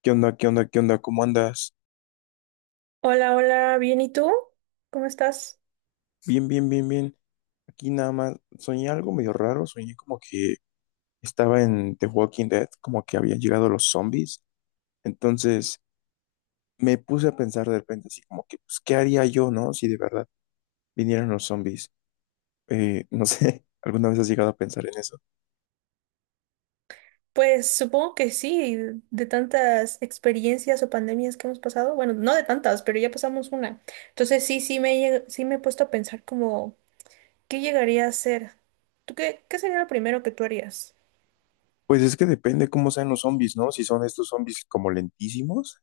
¿Qué onda? ¿Qué onda? ¿Qué onda? ¿Cómo andas? Hola, hola, bien, ¿y tú? ¿Cómo estás? Bien, bien, bien, bien. Aquí nada más soñé algo medio raro. Soñé como que estaba en The Walking Dead, como que habían llegado los zombies. Entonces me puse a pensar de repente, así como que, pues, ¿qué haría yo, no? Si de verdad vinieran los zombies. No sé, ¿alguna vez has llegado a pensar en eso? Pues supongo que sí, de tantas experiencias o pandemias que hemos pasado, bueno, no de tantas, pero ya pasamos una. Entonces sí, sí me he puesto a pensar como, ¿qué llegaría a ser? ¿Tú qué sería lo primero que tú harías? Pues es que depende cómo sean los zombies, ¿no? Si son estos zombies como lentísimos,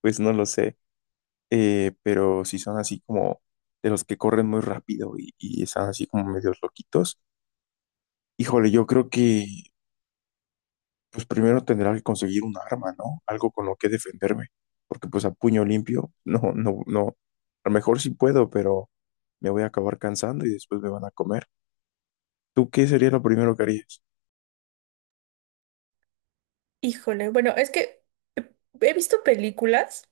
pues no lo sé. Pero si son así como de los que corren muy rápido y están así como medios loquitos. Híjole, yo creo que pues primero tendrá que conseguir un arma, ¿no? Algo con lo que defenderme, porque pues a puño limpio, no, no, no. A lo mejor sí puedo, pero me voy a acabar cansando y después me van a comer. ¿Tú qué sería lo primero que harías? Híjole, bueno, es que he visto películas,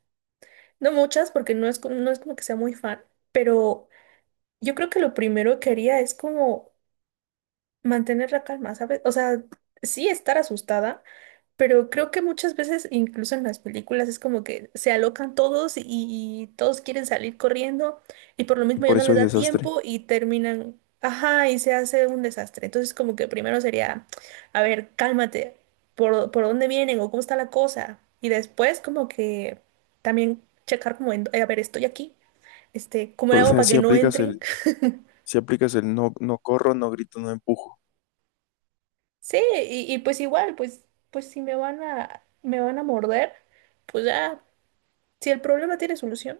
no muchas porque no es como que sea muy fan, pero yo creo que lo primero que haría es como mantener la calma, ¿sabes? O sea, sí estar asustada. Pero creo que muchas veces, incluso en las películas, es como que se alocan todos y todos quieren salir corriendo y por lo Y mismo ya por no eso les es da desastre. tiempo y terminan, ajá, y se hace un desastre. Entonces como que primero sería, a ver, cálmate, ¿por dónde vienen o cómo está la cosa? Y después como que también checar como, a ver, estoy aquí, este, ¿cómo le O hago sea, para si que no aplicas entren? el, si aplicas el no, no corro, no grito, no empujo. Sí, y pues igual, pues, pues si me van a morder, pues ya, si el problema tiene solución.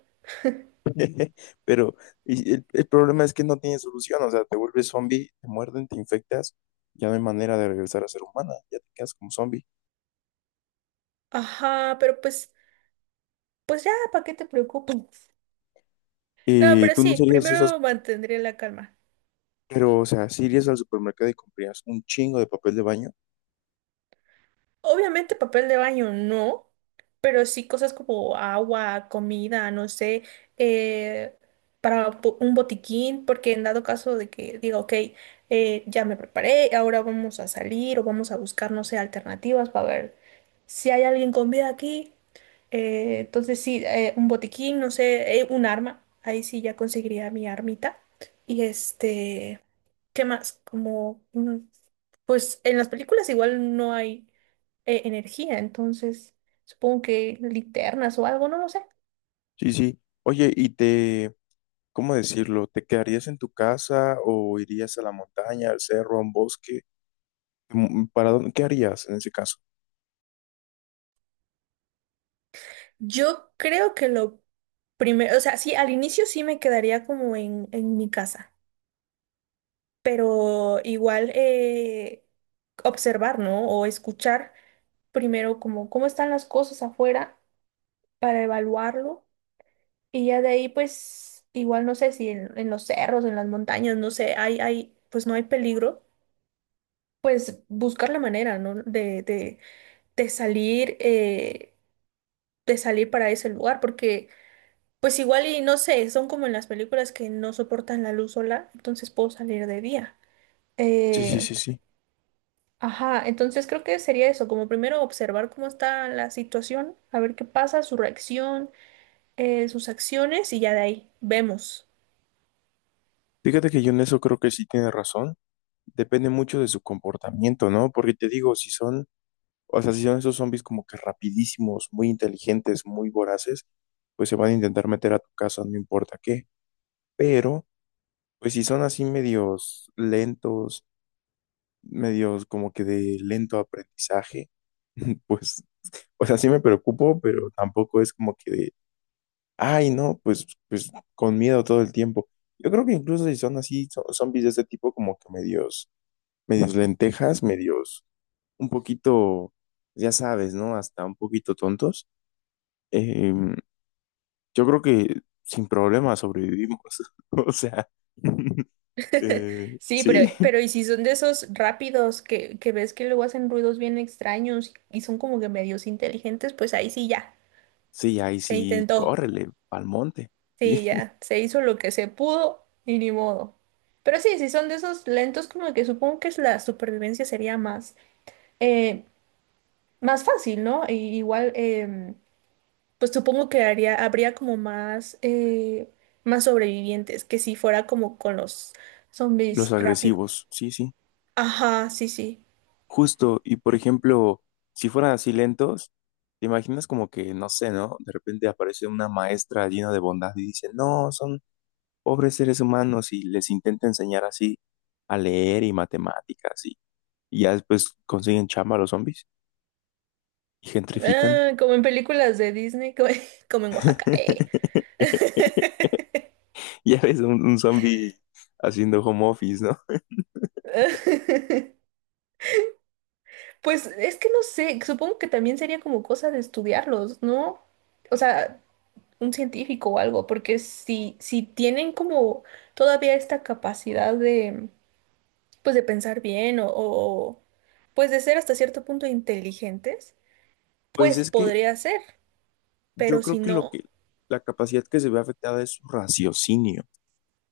Pero y el problema es que no tiene solución, o sea, te vuelves zombie, te muerden, te infectas, ya no hay manera de regresar a ser humana, ya te quedas como zombie. Ajá, pero pues, pues ya, ¿para qué te preocupas? No, pero ¿Tú no sí, serías esas? primero mantendré la calma. Pero, o sea, si irías al supermercado y comprarías un chingo de papel de baño. Obviamente papel de baño no, pero sí cosas como agua, comida, no sé, eh, para un botiquín, porque en dado caso de que diga, ok, ya me preparé, ahora vamos a salir o vamos a buscar, no sé, alternativas para ver si hay alguien con vida aquí. Entonces sí, un botiquín, no sé, un arma. Ahí sí ya conseguiría mi armita. Y este, ¿qué más? Como, pues en las películas igual no hay energía, entonces supongo que linternas o algo, no lo sé. Sí, sí. Oye, y te, ¿cómo decirlo? ¿Te quedarías en tu casa o irías a la montaña, al cerro, a un bosque? ¿Para dónde? ¿Qué harías en ese caso? Yo creo que lo primero, o sea, sí, al inicio sí me quedaría como en mi casa, pero igual observar, ¿no? O escuchar primero como cómo están las cosas afuera para evaluarlo. Y ya de ahí, pues, igual no sé si en, en los cerros, en las montañas, no sé, pues no hay peligro, pues buscar la manera, ¿no? De salir, eh, de salir para ese lugar, porque pues igual y no sé, son como en las películas que no soportan la luz sola, entonces puedo salir de día. Sí, sí, Eh, sí, sí. ajá, entonces creo que sería eso, como primero observar cómo está la situación, a ver qué pasa, su reacción, sus acciones y ya de ahí vemos. Fíjate que yo en eso creo que sí tiene razón. Depende mucho de su comportamiento, ¿no? Porque te digo, si son, o sea, si son esos zombies como que rapidísimos, muy inteligentes, muy voraces, pues se van a intentar meter a tu casa, no importa qué. Pero pues si son así medios lentos, medios como que de lento aprendizaje, pues, o sea, sí me preocupo, pero tampoco es como que de, ay, no, pues con miedo todo el tiempo. Yo creo que incluso si son así, son zombies de este tipo como que medios, medios lentejas, medios un poquito, ya sabes, ¿no? Hasta un poquito tontos. em, yo creo que sin problema sobrevivimos. O sea, Sí, sí. pero y si son de esos rápidos que ves que luego hacen ruidos bien extraños y son como que medios inteligentes, pues ahí sí ya, Sí, ahí se sí, intentó. córrele, al monte. Sí, Sí, ya, se hizo lo que se pudo y ni modo. Pero sí, si son de esos lentos, como que supongo que es la supervivencia sería más, eh, más fácil, ¿no? Y igual, pues supongo que haría, habría como más, más sobrevivientes que si fuera como con los los zombies rápidos. agresivos, sí, sí. Ajá, sí, sí. Justo, y por ejemplo, si fueran así lentos, te imaginas como que, no sé, ¿no? De repente aparece una maestra llena de bondad y dice, no, son pobres seres humanos y les intenta enseñar así a leer y matemáticas y ya después consiguen chamba los zombies y gentrifican. Ah, como en películas de Disney, como, como en Oaxaca. Ya ves un zombie haciendo home office, ¿no? Pues es que no sé, supongo que también sería como cosa de estudiarlos, ¿no? O sea, un científico o algo, porque si, si tienen como todavía esta capacidad de, pues de pensar bien o pues de ser hasta cierto punto inteligentes, Pues pues es que podría ser, yo pero si creo que lo no, que la capacidad que se ve afectada es su raciocinio,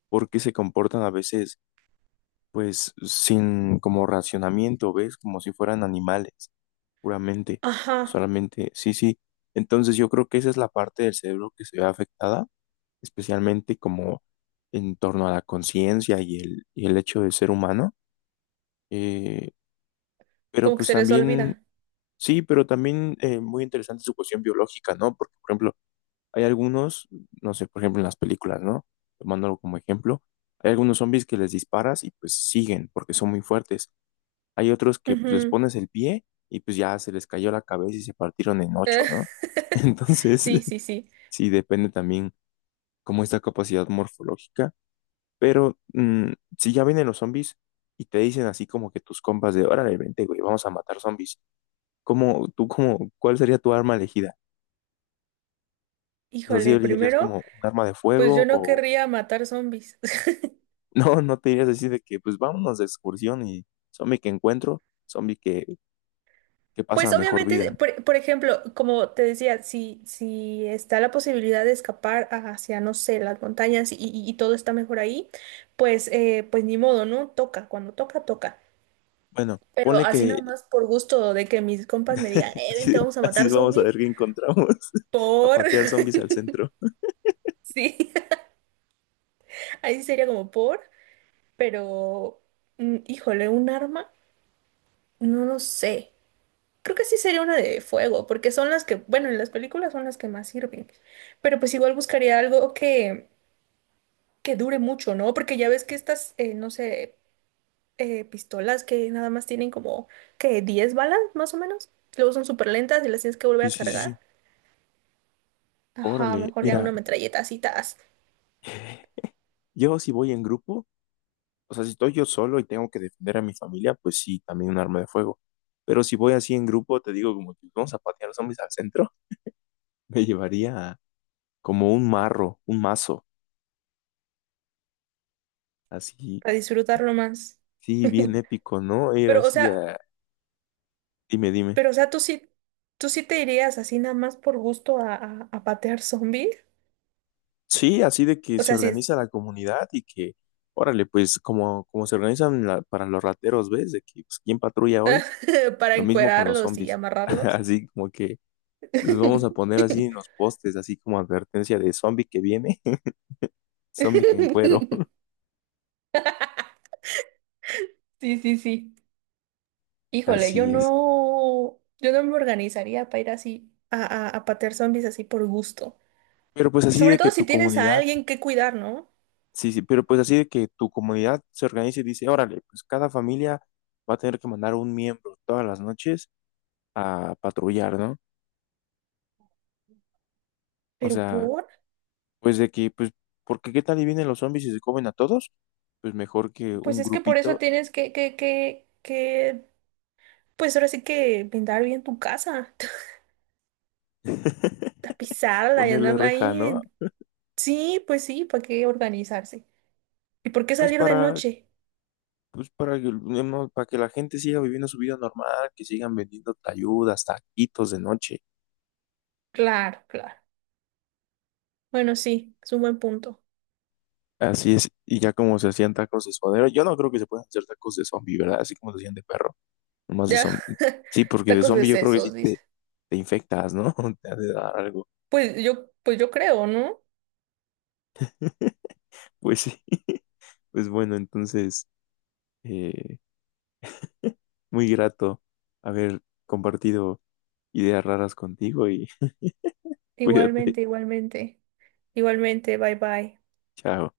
porque se comportan a veces, pues, sin como racionamiento, ¿ves? Como si fueran animales, puramente, ajá, solamente, sí, sí. Entonces yo creo que esa es la parte del cerebro que se ve afectada, especialmente como en torno a la conciencia y el hecho de ser humano. Eh, pero como que pues se les también, olvida. sí, pero también muy interesante su cuestión biológica, ¿no? Porque, por ejemplo, hay algunos, no sé, por ejemplo en las películas, ¿no? Tomándolo como ejemplo, hay algunos zombies que les disparas y pues siguen porque son muy fuertes. Hay otros que pues les Ujú. pones el pie y pues ya se les cayó la cabeza y se partieron en ocho, ¿no? Entonces, Sí, sí, sí. sí, depende también como esta capacidad morfológica. Pero si ya vienen los zombies y te dicen así como que tus compas de, órale, vente, güey, vamos a matar zombies. ¿Cómo, tú, cómo, cuál sería tu arma elegida? O sea, ¿si Híjole, elegirías primero, como un arma de pues yo fuego no o? querría matar zombies. No, no te dirías así de que, pues vámonos de excursión y zombie que encuentro, zombie que pasa a Pues mejor obviamente, vida. Por ejemplo, como te decía, si, si está la posibilidad de escapar hacia, no sé, las montañas y todo está mejor ahí, pues, pues ni modo, ¿no? Toca, cuando toca, toca. Bueno, Pero ponle así nada que más por gusto de que mis compas me digan, así, vente, vamos a así de matar vamos a zombies. ver qué encontramos. A Por, patear zombies al centro. sí, ahí sería como por, pero, mm, híjole, un arma, no lo sé. Creo que sí sería una de fuego, porque son las que, bueno, en las películas son las que más sirven. Pero pues igual buscaría algo que dure mucho, ¿no? Porque ya ves que estas, no sé, pistolas que nada más tienen como que 10 balas, más o menos. Luego son súper lentas y las tienes que volver Sí, a sí, sí, sí. cargar. Ajá, Órale, mejor ya mira, una metralleta así, tas, yo si voy en grupo, o sea, si estoy yo solo y tengo que defender a mi familia, pues sí, también un arma de fuego. Pero si voy así en grupo, te digo como que vamos a patear zombies al centro, me llevaría como un marro, un mazo, así, para disfrutarlo más. sí, bien épico, ¿no? Ir Pero, o así sea, a... Dime, dime. pero, o sea, tú sí te irías así nada más por gusto a patear zombies. Sí, así de que O se sea, sí. organiza la comunidad y que, órale, pues como se organizan para los rateros, ¿ves? De que pues, quién patrulla hoy, Para lo mismo con los encuerarlos y zombies. amarrarlos. Así como que los vamos a poner así en los postes, así como advertencia de zombie que viene, zombie que en cuero. Sí, sí, sí. Híjole, yo Así es. no, yo no me organizaría para ir así a patear zombies así por gusto. Pero pues Y así sobre de que todo si tu tienes a comunidad, alguien que cuidar, ¿no? sí, sí, pero pues así de que tu comunidad se organice y dice, órale, pues cada familia va a tener que mandar un miembro todas las noches a patrullar, ¿no? O Pero sea... por, Pues de que, pues, ¿porque qué tal y vienen los zombies y se comen a todos? Pues mejor que pues un es que por eso grupito, tienes pues ahora sí que pintar bien tu casa, tapizarla y ponerle andarla reja, ¿no? ahí. Sí, pues sí, ¿para qué organizarse? ¿Y por qué Pues salir de para, noche? pues para que, no, para que la gente siga viviendo su vida normal, que sigan vendiendo tayudas, taquitos de noche. Claro, claro. Bueno, sí, es un buen punto. Así es, y ya como se hacían tacos de suadero, yo no creo que se puedan hacer tacos de zombie, ¿verdad? Así como se hacían de perro, nomás de Ya, zombie. Sí, porque de tacos de zombie yo creo que sí sesos, dice. te infectas, ¿no? Te ha de dar algo. Pues yo creo, ¿no? Pues sí, pues bueno, entonces. eh, Muy grato haber compartido ideas raras contigo y cuídate. Igualmente, igualmente. Igualmente, bye bye. Chao.